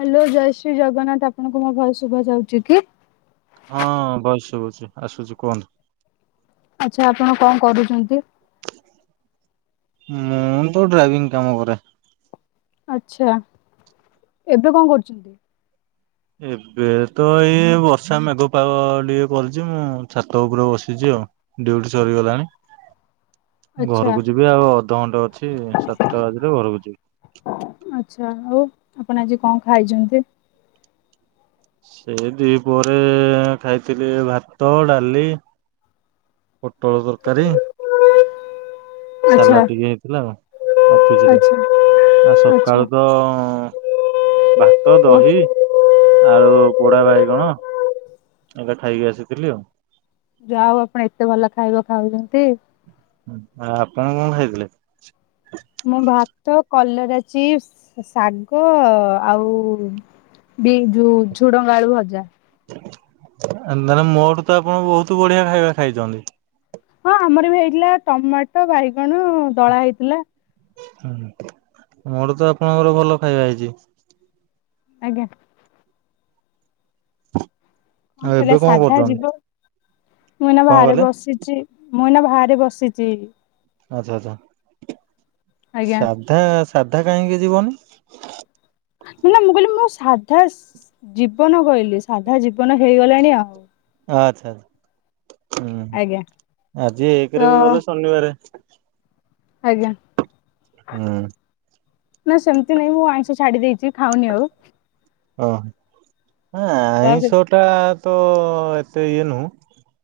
Hello ଜୟ ଶ୍ରୀ ଜଗନ୍ନାଥ। ଆପଣଙ୍କୁ ମୋ ଭୟସ ଶୁଭା ଯାଉଚି କି? ହଁ ବସ ସୁବୁଛି ଆସୁଛି କୁହନ୍ତୁ। ଆଚ୍ଛା ଆପଣ କଣ କରୁଚନ୍ତି? ମୁଁ ତ ଡ୍ରାଇଭିଂ କାମ କରେ। ଆଛା ଏବେ କଣ କରୁଚନ୍ତି? ଏବେ ତ ଏଇ ବର୍ଷା ମେଘ ପାଗ ଟିକେ କରିଚି ମୁଁ ଛାତ ଉପରେ ବସିଚି ଆଉ। ଡ୍ୟୁଟି ସରିଗଲାଣି। ଆଚ୍ଛା ଘରକୁ ଯିବି ଆଉ ଅଧଘଣ୍ଟା ଅଛି ସାତଟା ବାଜିଲେ ଘରକୁ ଯିବି। ହୋଉ ଆଛା ଆଉ ଆପଣ ଆଜି କଣ ଖାଇଚନ୍ତି? ଏ ଦିପହରେ ଖାଇଥିଲି ଭାତ ଡାଲି ପୋଟଳ ତରକାରୀ ଆଚ୍ଛା ସାଲାଟ ଟିକେ ହେଇଥିଲା ଆଉ ଅଫିସ ରେ ଆଚ୍ଛା ଆ ଆଚ୍ଛା। ସକାଳୁ ତ ଭାତ ଦହି ଆଉ ପୋଡାବାଇଗଣ ଏରା ଖାଇକି ଆସିଥିଲି ଆଉ। ଯାହ ହୋଉ ଆପଣ ଏତେ ଭଲ ଖାଇବା ଖାଉଚନ୍ତି। ଆ ଆପଣ କଣ ଖାଇଥିଲେ? ମୁଁ ଭାତ, କଲରା ଚିପ୍ସ, ଶାଗ ଆଉ ବି ଯୋଉ ଝୁଡଙ୍ଗ ଆଳୁ ଭଜା। ଆ ମୋଠୁ ତ ଆପଣ ବହୁତ ବଢିଆ ଖାଇବା ଖାଇଚନ୍ତି। ହଁ ଆମର ବି ହେଇଥିଲା ଟମାଟ ବାଇଗଣ ଦଳା ହେଇଥିଲା। ହୁଁ, ମୋଠୁ ତ ଆପଣଙ୍କର ଭଲ ଖାଇବା ହେଇଚି। ଆଜ୍ଞା। କଣ ଆଉ ଏବେ କହିଆ, ସାଧା କରୁଛନ୍ତି? ଜୀବ। ମୁଁ ଏଇନା କଣ ବାହାରେ କହିଲେ? ବସିଚି। ଚି, ମୁଁ ଏଇନା ବାହାରେ ବସିଚି। ଆଚ୍ଛା, ଆଚ୍ଛା। ଆଜ୍ଞା ସାଧା, ସାଧା କାହିଁକି ଯିବନି? ନା ମୁଁ କହିଲି ମୁଁ ସାଧା ସ ଜୀବନ କହିଲି। ସାଧା ଜୀବନ ହେଇଗଲାଣି ଆଉ। ହଉ ଆଚ୍ଛା, ଆଚ୍ଛା। ହୁଁ ଆଜ୍ଞା ଆଜି ତ ଏକେରେ ବି ଗଲେ ଶନିବାରେ। ଆଜ୍ଞା। ହୁଁ। ନାଁ ସେମତି ବି ମୁଁ ଆଇଁଷ ଛାଡି ଦେଇଚି, ଖାଉନି ଆଉ। ହଁ, ହଁ ତ ସେ ଆଇଁଷ ଟା ତ ଏତେ ଇଏ ନୁହୁଁ।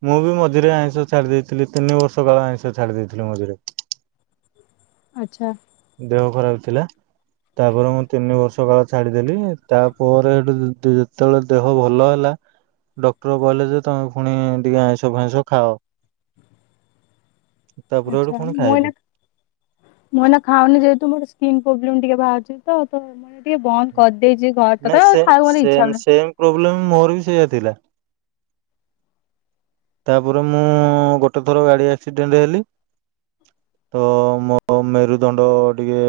ମୁଁ ବି ମଝିରେ ଆଇଁଷ ଛାଡି ଦେଇଥିଲି। ତିନି ବର୍ଷ କାଳ ଆଇଁଷ ଛାଡି ଦେଇଥିଲି ମଝିରେ। ଆଚ୍ଛା। ଦେହ ଖରାପ ଥିଲା। ତାପରେ ମୁଁ ତିନି ବର୍ଷ କାଳ ଛାଡିଦେଲି। ତାପରେ ହେଠୁ ଦି ଯେତବଳେ ଦେହ ଭଲ ହେଲା ଡକ୍ଟର କହିଲେଯେ ତମେ ଫୁଣି ଟିକେ ଆଇଁଷ ଫାଇଁସ ଖାଅ। ତାପରେ ହେଠୁ ଆଚ୍ଛା, ପୁଣି ମୁଁ ଖାଇଲି। ଏଇନକା ମୁଁ ଏଇନା ଖାଉନି ଯେହେତୁ ମୋର ସ୍କିନ୍ ପ୍ରୋବ୍ଲେମ ଟିକେ ବାହାରିଚି ତ। ତ ମୁଁ ଏ ଟିକେ ବନ୍ଦ କରିଦେଇଚି [unintelligible] ଆଉ ନା ସେ ଖାଇବାକୁ ମତେ ଇଚ୍ଛା ସେମ ହଉନି। ସେମ ପ୍ରୋବ୍ଲେମ ମୋର ବି ସେଇଆ ଥିଲା। ତାପରେ ମୁଁ ଗୋଟେଥର ଗାଡି ଆକ୍ସିଡେଣ୍ଟ ହେଲି। ତ ମୋର ମେରୁଦଣ୍ଡ ଟିକେ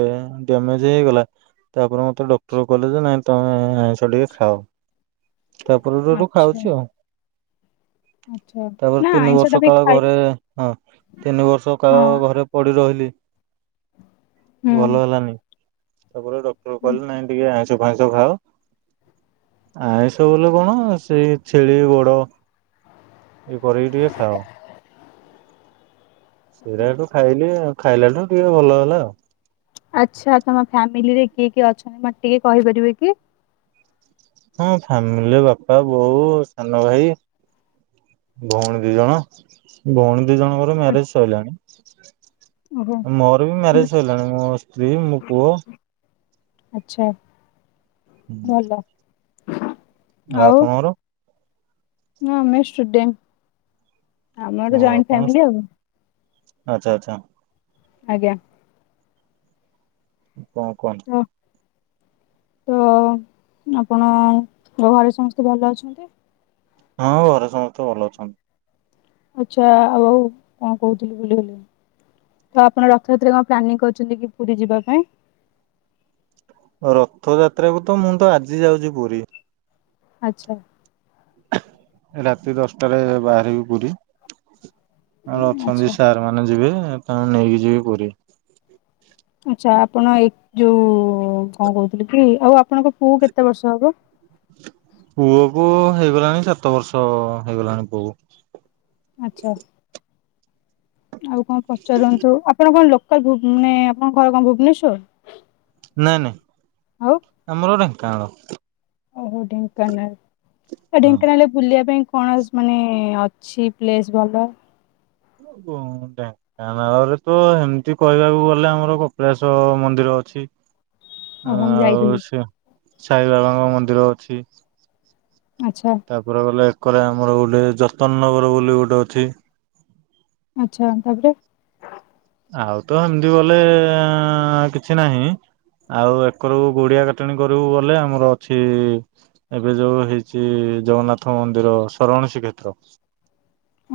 ଡ୍ୟାମେଜ ହେଇଗଲା। ତାପରେ ମତେ ଡକ୍ଟର କହିଲେ ଯେ ନାଇଁ ତମେ ଆଇଁଷ ଟିକେ ଖାଅ। ତାପରେ ତ ହେଠୁ ଆଚ୍ଛା ଖାଉଚି ଆଉ। [inaudible] ତାପରେ ନା ତିନି ଆଇଁଷ ଟା ବର୍ଷ ବି କାଳ ଖାଇ ଘରେ ହଁ, ତିନି ବର୍ଷ କାଳ ହଁ ଘରେ ପଡିରହିଲି, ଭଲ ହୁଁ। ହେଲାନି। ତାପରେ ଡକ୍ଟର କହିଲେ ନାଇଁ ଟିକେ ଆଇଁଷ ଆଇଁଷ ବୋଲେ କଣ ସେଇ ଛେଳି ଗୋଡ ଇଏ କରିକି ଟିକେ ଖାଅ। ସେରା ହେଠୁ ଖାଇଲି। ଖାଇଲାଠୁ ଟିକେ ଭଲ ହେଲା ଆଉ। ଆଚ୍ଛା, ତମ ଫ୍ୟାମିଲିରେ କିଏ କିଏ ଅଛନ୍ତି ମତେ ଟିକେ କହିପାରିବେ କି? ହଁ ଫ୍ୟାମିଲିରେ ବାପା, ବୋଉ, ସାନଭାଇ। ଭଉଣୀ ଦିଜଣ। ଭଉଣୀ ଦିଜଣଙ୍କର ଆଚ୍ଛା, ମ୍ୟାରେଜ ସଇଲାଣି। ଓହୋ। ମୋର ବି ମ୍ୟାରେଜ ସଇଲାଣି। ମୋ ସ୍ତ୍ରୀ ମୋ ପୁଅ ଆଚ୍ଛା। ହୁଁ। ଭଲ ଆଉ ଆପଣଙ୍କର? ନା ମୁଁ ସ୍ଟୁଡେଣ୍ଟ। ହଁ ଆପଣ, ଆଉ ଆଚ୍ଛା, ଆଚ୍ଛା। ଆଜ୍ଞା। କଣ କୁହ? ହଁ। ତ ଆପଣ ଘରେ ସମସ୍ତେ ଭଲ ଅଛନ୍ତି? ହଁ ଘରେ ସମସ୍ତେ ଭଲ ଅଛନ୍ତି। ଆଚ୍ଛା ଆଉ କଣ କହୁଥିଲି ଭୁଲିଗଲି। ତ ଆପଣ ରଥଯାତ୍ରାରେ କଣ ପ୍ଲାନିଂ କରୁଛନ୍ତି କି ପୁରୀ ଯିବା ପାଇଁ? ରଥଯାତ୍ରା କୁ ତ ମୁଁ ତ ଆଜି ଯାଉଛି ପୁରୀ। ଆଚ୍ଛା। ରାତି ଦଶଟାରେ ବାହାରିବି ପୁରୀ ଆମର ଆଚ୍ଛା। ଅଛନ୍ତି ସାର୍। ସେମାନେ ଯିବେ ତାଙ୍କୁ ନେଇକି ଯିବି ପୁରୀ। ଆଚ୍ଛା ଆପଣ ଏ ଯୋଉ କଣ କହୁଥିଲି କି ଆଉ ଆପଣଙ୍କ ପୁଅ କେତେ ବର୍ଷ ହବ? ପୁଅ କୁ ହେଇଗଲାଣି ସାତ ବର୍ଷ ହେଇଗଲାଣି ପୁଅକୁ। ଆଛା ଆଉ କଣ ପଚାରନ୍ତୁ ଆପଣ କଣ ଲୋ ମାନେ ଆପଣଙ୍କର କଣ ଭୁବନେଶ୍ଵର? ନାଇଁ ନାଇଁ ଆଉ ଆମର ଢେଙ୍କାନାଳ। ଓହୋ ଢେଙ୍କାନାଳ ଓ ଢେଙ୍କାନାଳରେ ବୁଲିବା ପାଇଁ କଣ ମାନେ ଅଛି ପ୍ଲେସ୍ ଭଲ? ଓ କଁ ଟା। ଢେଙ୍କାନାଳ ତ ଏମିତି କହିବାକୁ ଗଲେ ଆମର କପିଳାଶ ମନ୍ଦିର ଅଛି। ଓହୋ ମୁଁ ଯାଇଥିଲି ଆଉ ସେ ସାଇ ବାବାଙ୍କ ମନ୍ଦିର ଅଛି। ଆଚ୍ଛା। ତାପରେ ଗଲେ ଏକରେ ଆମର ଗୋଟେ ଯତ୍ନ ନଗର ବୋଲି ଗୋଟେ ଅଛି। ଆଚ୍ଛା ତାପରେ? ଆଉ ତ ହେମିତି ବଲେ କିଛି ନାହିଁ। ଆଉ ଏକରକୁ ଗୋଡିଆ କଟଣି କରିବୁ ଗଲେ ଆମର ଅଛି। ଏବେ ଯୋଉ ହେଇଛି ଜଗନ୍ନାଥ ମନ୍ଦିର ସରଣ ଶ୍ରୀ କ୍ଷେତ୍ର।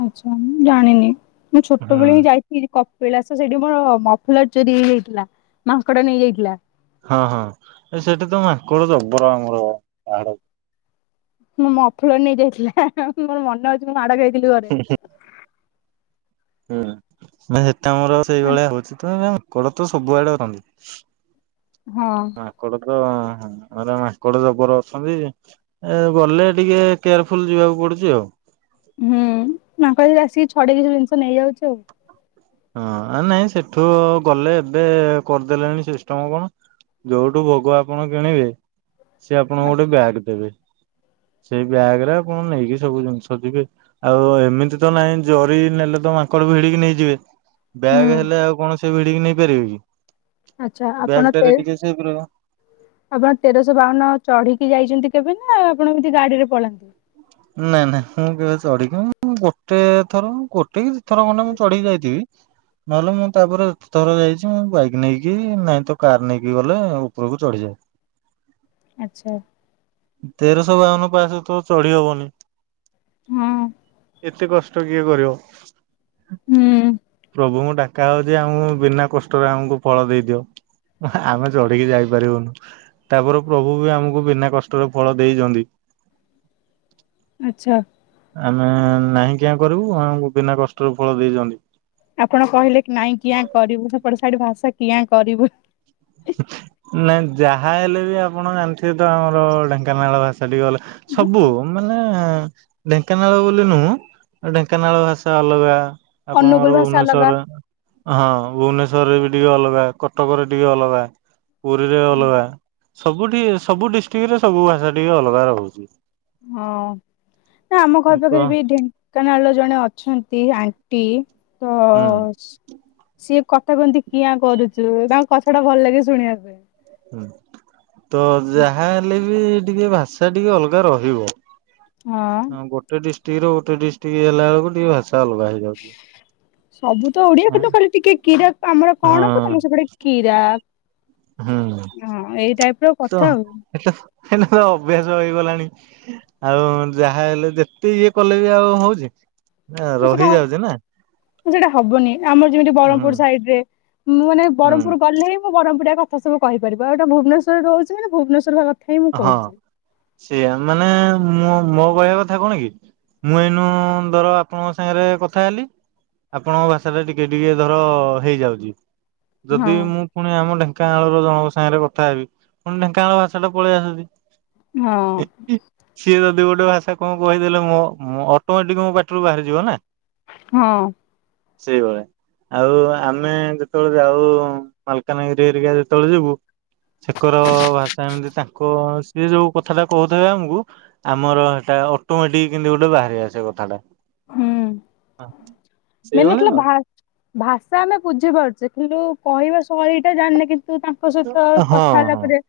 ଆଚ୍ଛା ମୁଁ ଜାଣିନି ମୁଁ ହୁଁ ଛୋଟବେଳେ ହିଁ ଯାଇ ଏଇ ଯ କପିଳାସ ସେଇଠି ମୋର ମଫଲର ଚୋରି ହେଇଯାଇଥିଲା ମାଙ୍କଡ଼ ନେଇଯାଇଥିଲା। ହଁ ହଁ ଏ ସେଠି ତ ମାଙ୍କଡ ଜବର ଆମର ପାହାଡ ମୋ ମଫଲର ନେଇ ଯାଇଥିଲା ମୋର ମନେ ଅଛି ମୁଁ ମାଡ ଖାଇଥିଲି ଘରେ। ହୁଁ ସେଟା ଆମର ସେଇଭଳିଆ ହଉଛି ମାଙ୍କଡ ତ ସବୁଆଡେ ଅଛନ୍ତି। ହଁ। ମାଙ୍କଡ ତ ମାନେ ମାଙ୍କଡ ଜବର ଅଛନ୍ତି। ଏ ଗଲେ ଟିକେ କେୟାରଫୁଲ ଯିବାକୁ ପଡୁଛି ଆଉ। ହୁଁ ମାଙ୍କଡ ଆସିକି ଛଡେଇ କିଛି ଜିନିଷ ନେଇଯାଉଛି ଆଉ। ହଁ ନାଇଁ ସେଠୁ ଗଲେ ଏବେ କରିଦେଲେଣି ସିଷ୍ଟମ କଣ। ଯୋଉଠୁ ଭଗ ଆପଣ କିଣିବେ ସେ ଆପଣଙ୍କୁ ଗୋଟେ ବ୍ୟାଗ ଦେବେ। ସେଇ ବ୍ୟାଗ ରେ ଆପଣ ନେଇକି ସବୁ ଜିନିଷ ଯିବେ। ଆଉ ଏମିତି ତ ନହିଁ ଜରି ନେଲେ ତ ମାଙ୍କଡକୁ ଭିଡିକି ନେଇଯିବେ। ହୁଁ ବ୍ୟାଗ୍ ହେଲେ ଆଉ କଣ ସେ ଭିଡିକ ନେଇପାରିବେ କି ଆଚ୍ଛା ଆପଣ ବ୍ୟାଗ ତେ ଟାରେ ଟିକେ ସେଫ ରହିବ। ଆପଣ ତେରଶହ ବାଉନ ଚଢିକି ଯାଇଛନ୍ତି କେବେ ନା ଆପଣ ଏମିତି ଗାଡିରେ ପଳାନ୍ତି। ନାଇଁ ନାଇଁ ମୁଁ କେବେ ଚଢିକି ଗୋଟେ ଥର ଗୋଟେ କି ଦଇ ଥର ଖଣ୍ଡେ ମୁଁ ଚଢିକି ଯାଇଥିବି। ନହେଲେ ମୁଁ ତାପରେ ଏତେ ଥର ଯାଇଛି ମୁଁ ବାଇକ ନେଇକି ନାଇଁ ତ କାର ନେଇକି ଗଲେ ଉପରକୁ ଚଢିଯାଏ। ଆଚ୍ଛା। ତେରଶ ବାଉନ ପାହା ଶ ତ ଚଢି ହବନି। ହଁ ଏତେ କଷ୍ଟ କିଏ କରିବ? ହୁଁ ପ୍ରଭୁଙ୍କୁ ଡାକା ହଉଛି ଆମ ବିନା କଷ୍ଟରେ ଆମକୁ ଫଳ ଦେଇଦିଅ। ଆମେ ଚଢିକି ଯାଇପାରିବୁନୁ। ତାପରେ ପ୍ରଭୁ ବି ଆମକୁ ବିନା କଷ୍ଟରେ ଫଳ ଦେଇଚନ୍ତି। ଆଚ୍ଛା। ଆମେ ନାହିଁ କିଆଁ କରିବୁ ଆମକୁ ବିନା କଷ୍ଟରୁ ଫଳ ଦେଇଚନ୍ତି। ଆପଣ କହିଲେ କି ନାଇଁ କିଆଁ କରିବୁ ସେପଟ ସାଇଟ ଭାଷା କିଆଁ କରିବୁ। ନାଇଁ ଯାହା ହେଲେ ବି ଆପଣ ଜାଣିଥିବେ ତ ଆମର ଢେଙ୍କାନାଳ ଭାଷା ଟିକେ ଗଲେ ସବୁ ମାନେ ଢେଙ୍କାନାଳ ବୋଲି ନୁହଁ। ଢେଙ୍କାନାଳ ଭାଷା ଅଲଗା ଅନୁଗୁଳ ଆପଣଙ୍କର ଭାଷା ଅଲଗା। ଭୁବନେଶ୍ଵର ହଁ ଭୁବନେଶ୍ଵର ରେ ବି ଟିକେ ଅଲଗା କଟକ ରେ ଟିକେ ଅଲଗା। ପୁରୀରେ ଅଲଗା ସବୁଠି ସବୁ ଡିଷ୍ଟ୍ରିକଟରେ ସବୁ ଭାଷା ଟିକେ ଅଲଗା ରହୁଚି। ହଁ ନା ଆମ ଘର ତ ପାଖରେ ବି ଢେଙ୍କାନାଳ ର ଜଣେ ଅ ଅଛନ୍ତି ଆଣ୍ଟି ତ ହୁଁ ସିଏ କଥା କହନ୍ତି କିଆ କରୁଚୁ ତାଙ୍କ କଥା ଟା ଭଲ ଲାଗେ ଶୁଣିବା ପାଇଁ। ହୁଁ। ତ ଯାହା ହେଲେ ବି ଟିକେ ଭାଷା ଟିକେ ଅଲଗା ରହିବ। ହଁ ଗୋଟେ ଡିଷ୍ଟ୍ରିକ୍ଟ ର ଗୋଟେ ଡିଷ୍ଟ୍ରିକଟ ହେଲା ବେଳକୁ ଟିକେ ଭାଷା ଅଲଗା ହେଇ ସବୁ ତ ଓଡିଆ କିନ୍ତୁ କହିଲେ ଟିକେ କିରା ଆମର କଣ କ ତମେ ହଁ ସେପଟେ କିୀରା ହୁଁ ହଁ ଏଇ ଟାଇପ ର କଥା ଆଉ। ହେଲେ ତ ଅଭ୍ୟାସ ହେଇଗଲାଣି। ଆଉ ଯାହା ହେଲେ ଯେତେ ଇଏ କଲେ ବି ଆଉ ହଉଚି ନା ସେଟା ରହିଯାଉଚି ନା। ସେଇଟା ହବନି ଆମର ଯେମିତି ହୁଁ ବ୍ରହ୍ମପୁର ସାଇଡ ରେ ମୁଁ ମାନେ ହୁଁ ବ୍ରହ୍ମପୁର ଗଲେ ବହମପୁରିଆ କଥା ସବୁ କହିପାରିବା। ଭୁବନେଶ୍ୱର୍ ରହୁଛି ମାନ ଭୁବନେଶ୍ୱର୍ କଥା ହିଁ ମୁଁ ହଁ କହୁଛି। ସେଆ ମାନେ ମୁଁ ମୋ କହିବା କଥା କଣ କି ମୁଁ ଏଇନୁ ଧର ଆପଣଙ୍କ ସାଙ୍ଗରେ କଥା ହେଲି। ଆପଣଙ୍କ ଭାଷା ଟା ଟିକେ ଟିକେ ଧର ହେଇଯାଉଚି। ଯଦି ହଁ ମୁଁ ପୁଣି ଆମ ଢେଙ୍କାନାଳର ଜଣଙ୍କ ସାଙ୍ଗରେ କଥା ହେବି ପୁଣି ଢେଙ୍କାନାଳ ଭାଷା ଟା ପଳେଇ ହଁ ଆସୁଚି। ସିଏ ତଦି ଗୋଟେ ଭାଷା କଣ କହିଦେଲେ ମୋ ଅଟୋମେଟିକ ମୋ ପାଟିରୁ ବାହାରିଯିବ ନା। ହଁ। ସେଇ ଭଳିଆ। ଆଉ ଆମେ ଯେତେବେଳେ ଯାଉ ମାଲକାନଗିରି ଏରିକା ଯେତେବେଳେ ଯିବୁ ସେକର ଭାଷା ଏମିତି ତାଙ୍କ ସିଏ ଯୋଉ କଥା ଟା କହୁଥେ ଆମକୁ ଆମର ସେଟା ଅଟୋମେଟିକ କିମତି ଗୋଟେ ବାହାରିିବାସ କଥାଟା। ହୁଁ। ମେନ୍ ସେଇଭଳି କଥା ଆଉ। ଭା ଭାଷା ଆମେ ବୁଝିପାରୁଚେ କିନ୍ତୁ କହିବା ଶୈଳୀଟା ଜାଣିନେ କିନ୍ତୁ ତାଙ୍କ ତାଙ୍କ ସହିତ ହଁ କଥା ହେଲା ହଁ ପରେ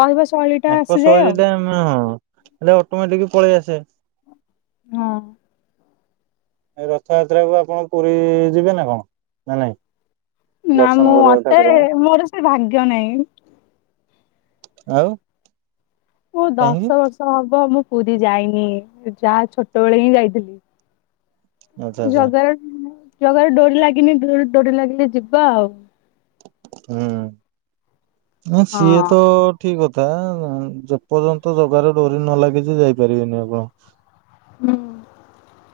କହିବା ଶୈଳୀ ଟା ଆସିଯାଏ ଆଉ। ହ ହଁ ହେଲେ ଅଟୋମେଟିକ ପଳେଇ ଆସେ। ହଁ। ଏ ରଥଯାତ୍ରା କୁ ଆପଣ ପୁରୀ ଯିବେ ନା କଣ ନା ନାଇଁ? ନା ଦର୍ଶନ ମୁଁ କରିବାକୁ ମତେ ଠାକୁରଙ୍କୁ ମୋର ସେ ଭାଗ୍ୟ ନାହିଁ। ଆଉ? ମୁଁ କାହିଁକି ଦଶ ବର୍ଷ ହବ ମୁଁ ପୁରୀ ଯାଇନି ଯାହା ଛୋଟବେେଳେ ହିଁ ଯାଇଥିଲି। ଆଚ୍ଛା ଆଚ୍ଛା ଜଗାରେ ଜଗାରେ ଡୋରି ଲାଗିନି ଡୋରି ଲାଗିଲେ ଯିବା ଆଉ। ହୁଁ ନା ସିଏ ତ ଠିକ କଥା। ତା ଯେ ପର୍ଯ୍ୟନ୍ତ ଜଗାର ଡୋରି ନ ଲାଗିଛି ଯାଇପାରିବେନି ଆପଣ। ହୁଁ।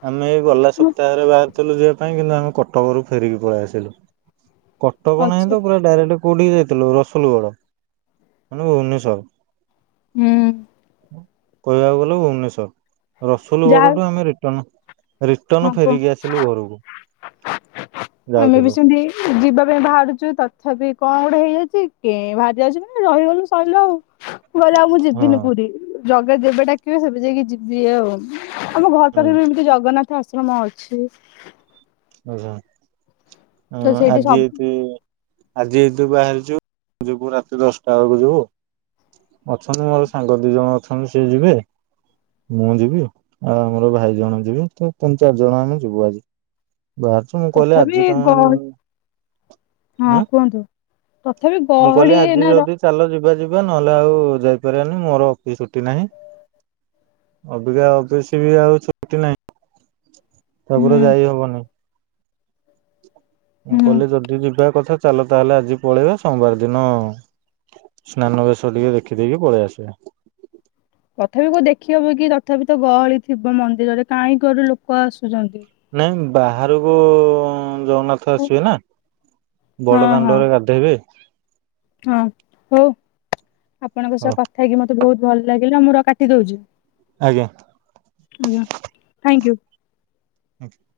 ଆମେ ଏଇ ଗଲା ସପ୍ତାହରେ ବାହାରିଥିଲୁ ଯିବା ପାଇଁ କିନ୍ତୁ ଆମେ କଟକରୁ ଫେରିକି ପଳେଇ ଆସିଲୁ। କଟକ ନାହିଁ ଅଛି ତ ପୁରା ଡାଇରେକ୍ଟ କୋଉଠିକି ଯାଇଥିଲୁ ରସୁଲଗଡ ମାନେ ଭୁବନେଶ୍ଵର। ହୁଁ। କହିବାକୁ ଗଲେ ଭୁବନେଶ୍ଵର ଯାହା ରସୁଲୁଗଡଠୁ ଆମେ ରିଟର୍ଣ ରିଟର୍ଣ ହଁ କୁହ। ଫେରିକି ଆସିଲୁ ଘରକୁ ଆମେ ବି ଯାଉଥିଲୁ। ସେମିତି ଯିବା ପାଇଁ ବାହାରୁଛୁ ତଥାପି କଣ ଗୋଟେ ହେଇଯାଇଛି କେଁ ବାହାରି ଯାଉଛି ନା ରହିଗଲୁ ସରିଲୁ ଆଉ। ମୁଁ କହିଲି ଆଉ ମୁଁ ଯିବିନି ହଁ। ପୁରୀ ଜଗା ଯେବେ ଡାକିବେ ସେବେ ଯାଇକି ଯିବି ଆଉ। ଆମ ଘର ପାଖରେ ବି ଏମିତି ଜଗନ୍ନାଥ ଆଶ୍ରମ ଅଛି। ଆଛା ତ ସେଇଠି ଆଜି ସବୁ ଏଇତି ଆଜି ଏଦୁ ବାହାରିଛୁ ଯିବୁ ରାତି ଦଶଟା ବେଳକୁ ଯିବୁ। ଅଛନ୍ତି ମୋର ସାଙ୍ଗ ଦି ଜଣ ଅଛନ୍ତି ସିଏ ଯିବେ। ମୁଁ ଯିବି ଆଉ ଆମର ଭାଇ ଜଣେ ଯିବି ତ ତିନି ଚାରି ଜଣ ଆମେ ଯିବୁ ଆଜି। ବାହାରୁଛୁ ମୁଁ କହିଲି ତଥାପି ଆଜି ତମେ ଗହଳି ହଁ ଉଁ କୁହନ୍ତୁ ତଥାପି ମୁଁ କହିଲି ଗହଳି ଆଜି ଏନା ଯଦି ଚାଲ ଯିବା ଯିବା ନହେଲେ ଆଉ ଯାଇପାରିବାନି ମୋର ଅଫିସ ଟି ନାହିଁ। ଅବିକା ଅଫିସ ବି ଆଉ ଛୁଟି ନାହିଁ ତାପରେ ହୁଁ ଯାଇ ହବନି। ମୁଁ ହୁଁ। କହିଲି ଯଦି ଯିବା କଥା ଚାଲ ତାହେଲେ ଆଜି ପଳେଇବା ସୋମବାର ଦିନ ସ୍ନାନ ବେଶ ଟିକେ ଦେଖିଦେଇକି ପଳେଇ ଆସିବା। ତଥାପି କୋଉ ଦେଖି ହବ କି ରଥ ତଥାପି ତ ଗହଳି ଥିବ ମନ୍ଦିରରେ କାହିଁ କୋଉଆଡୁ ରୁ ଲୋକ ଆସୁଛନ୍ତି। ନାଇଁ ବାହାରକୁ ଜଗନ୍ନାଥ ହଁ ଆସିବେ ନା ବଡ ହଁ ଦାଣ୍ଡରେ ଗାଧ ହେବେ। ହଁ ହଉ ଆପଣଙ୍କ ହଁ ସହ କଥା ହେଇକି ମତେ ବହୁତ ଭଲ ଲାଗିଲା ମୁଁ ର କାଟିଦେଉଚି। ଆଜ୍ଞା। ଆଜ୍ଞ ଥ୍ୟାଙ୍କୟୁ। ଆଜ୍ଞା।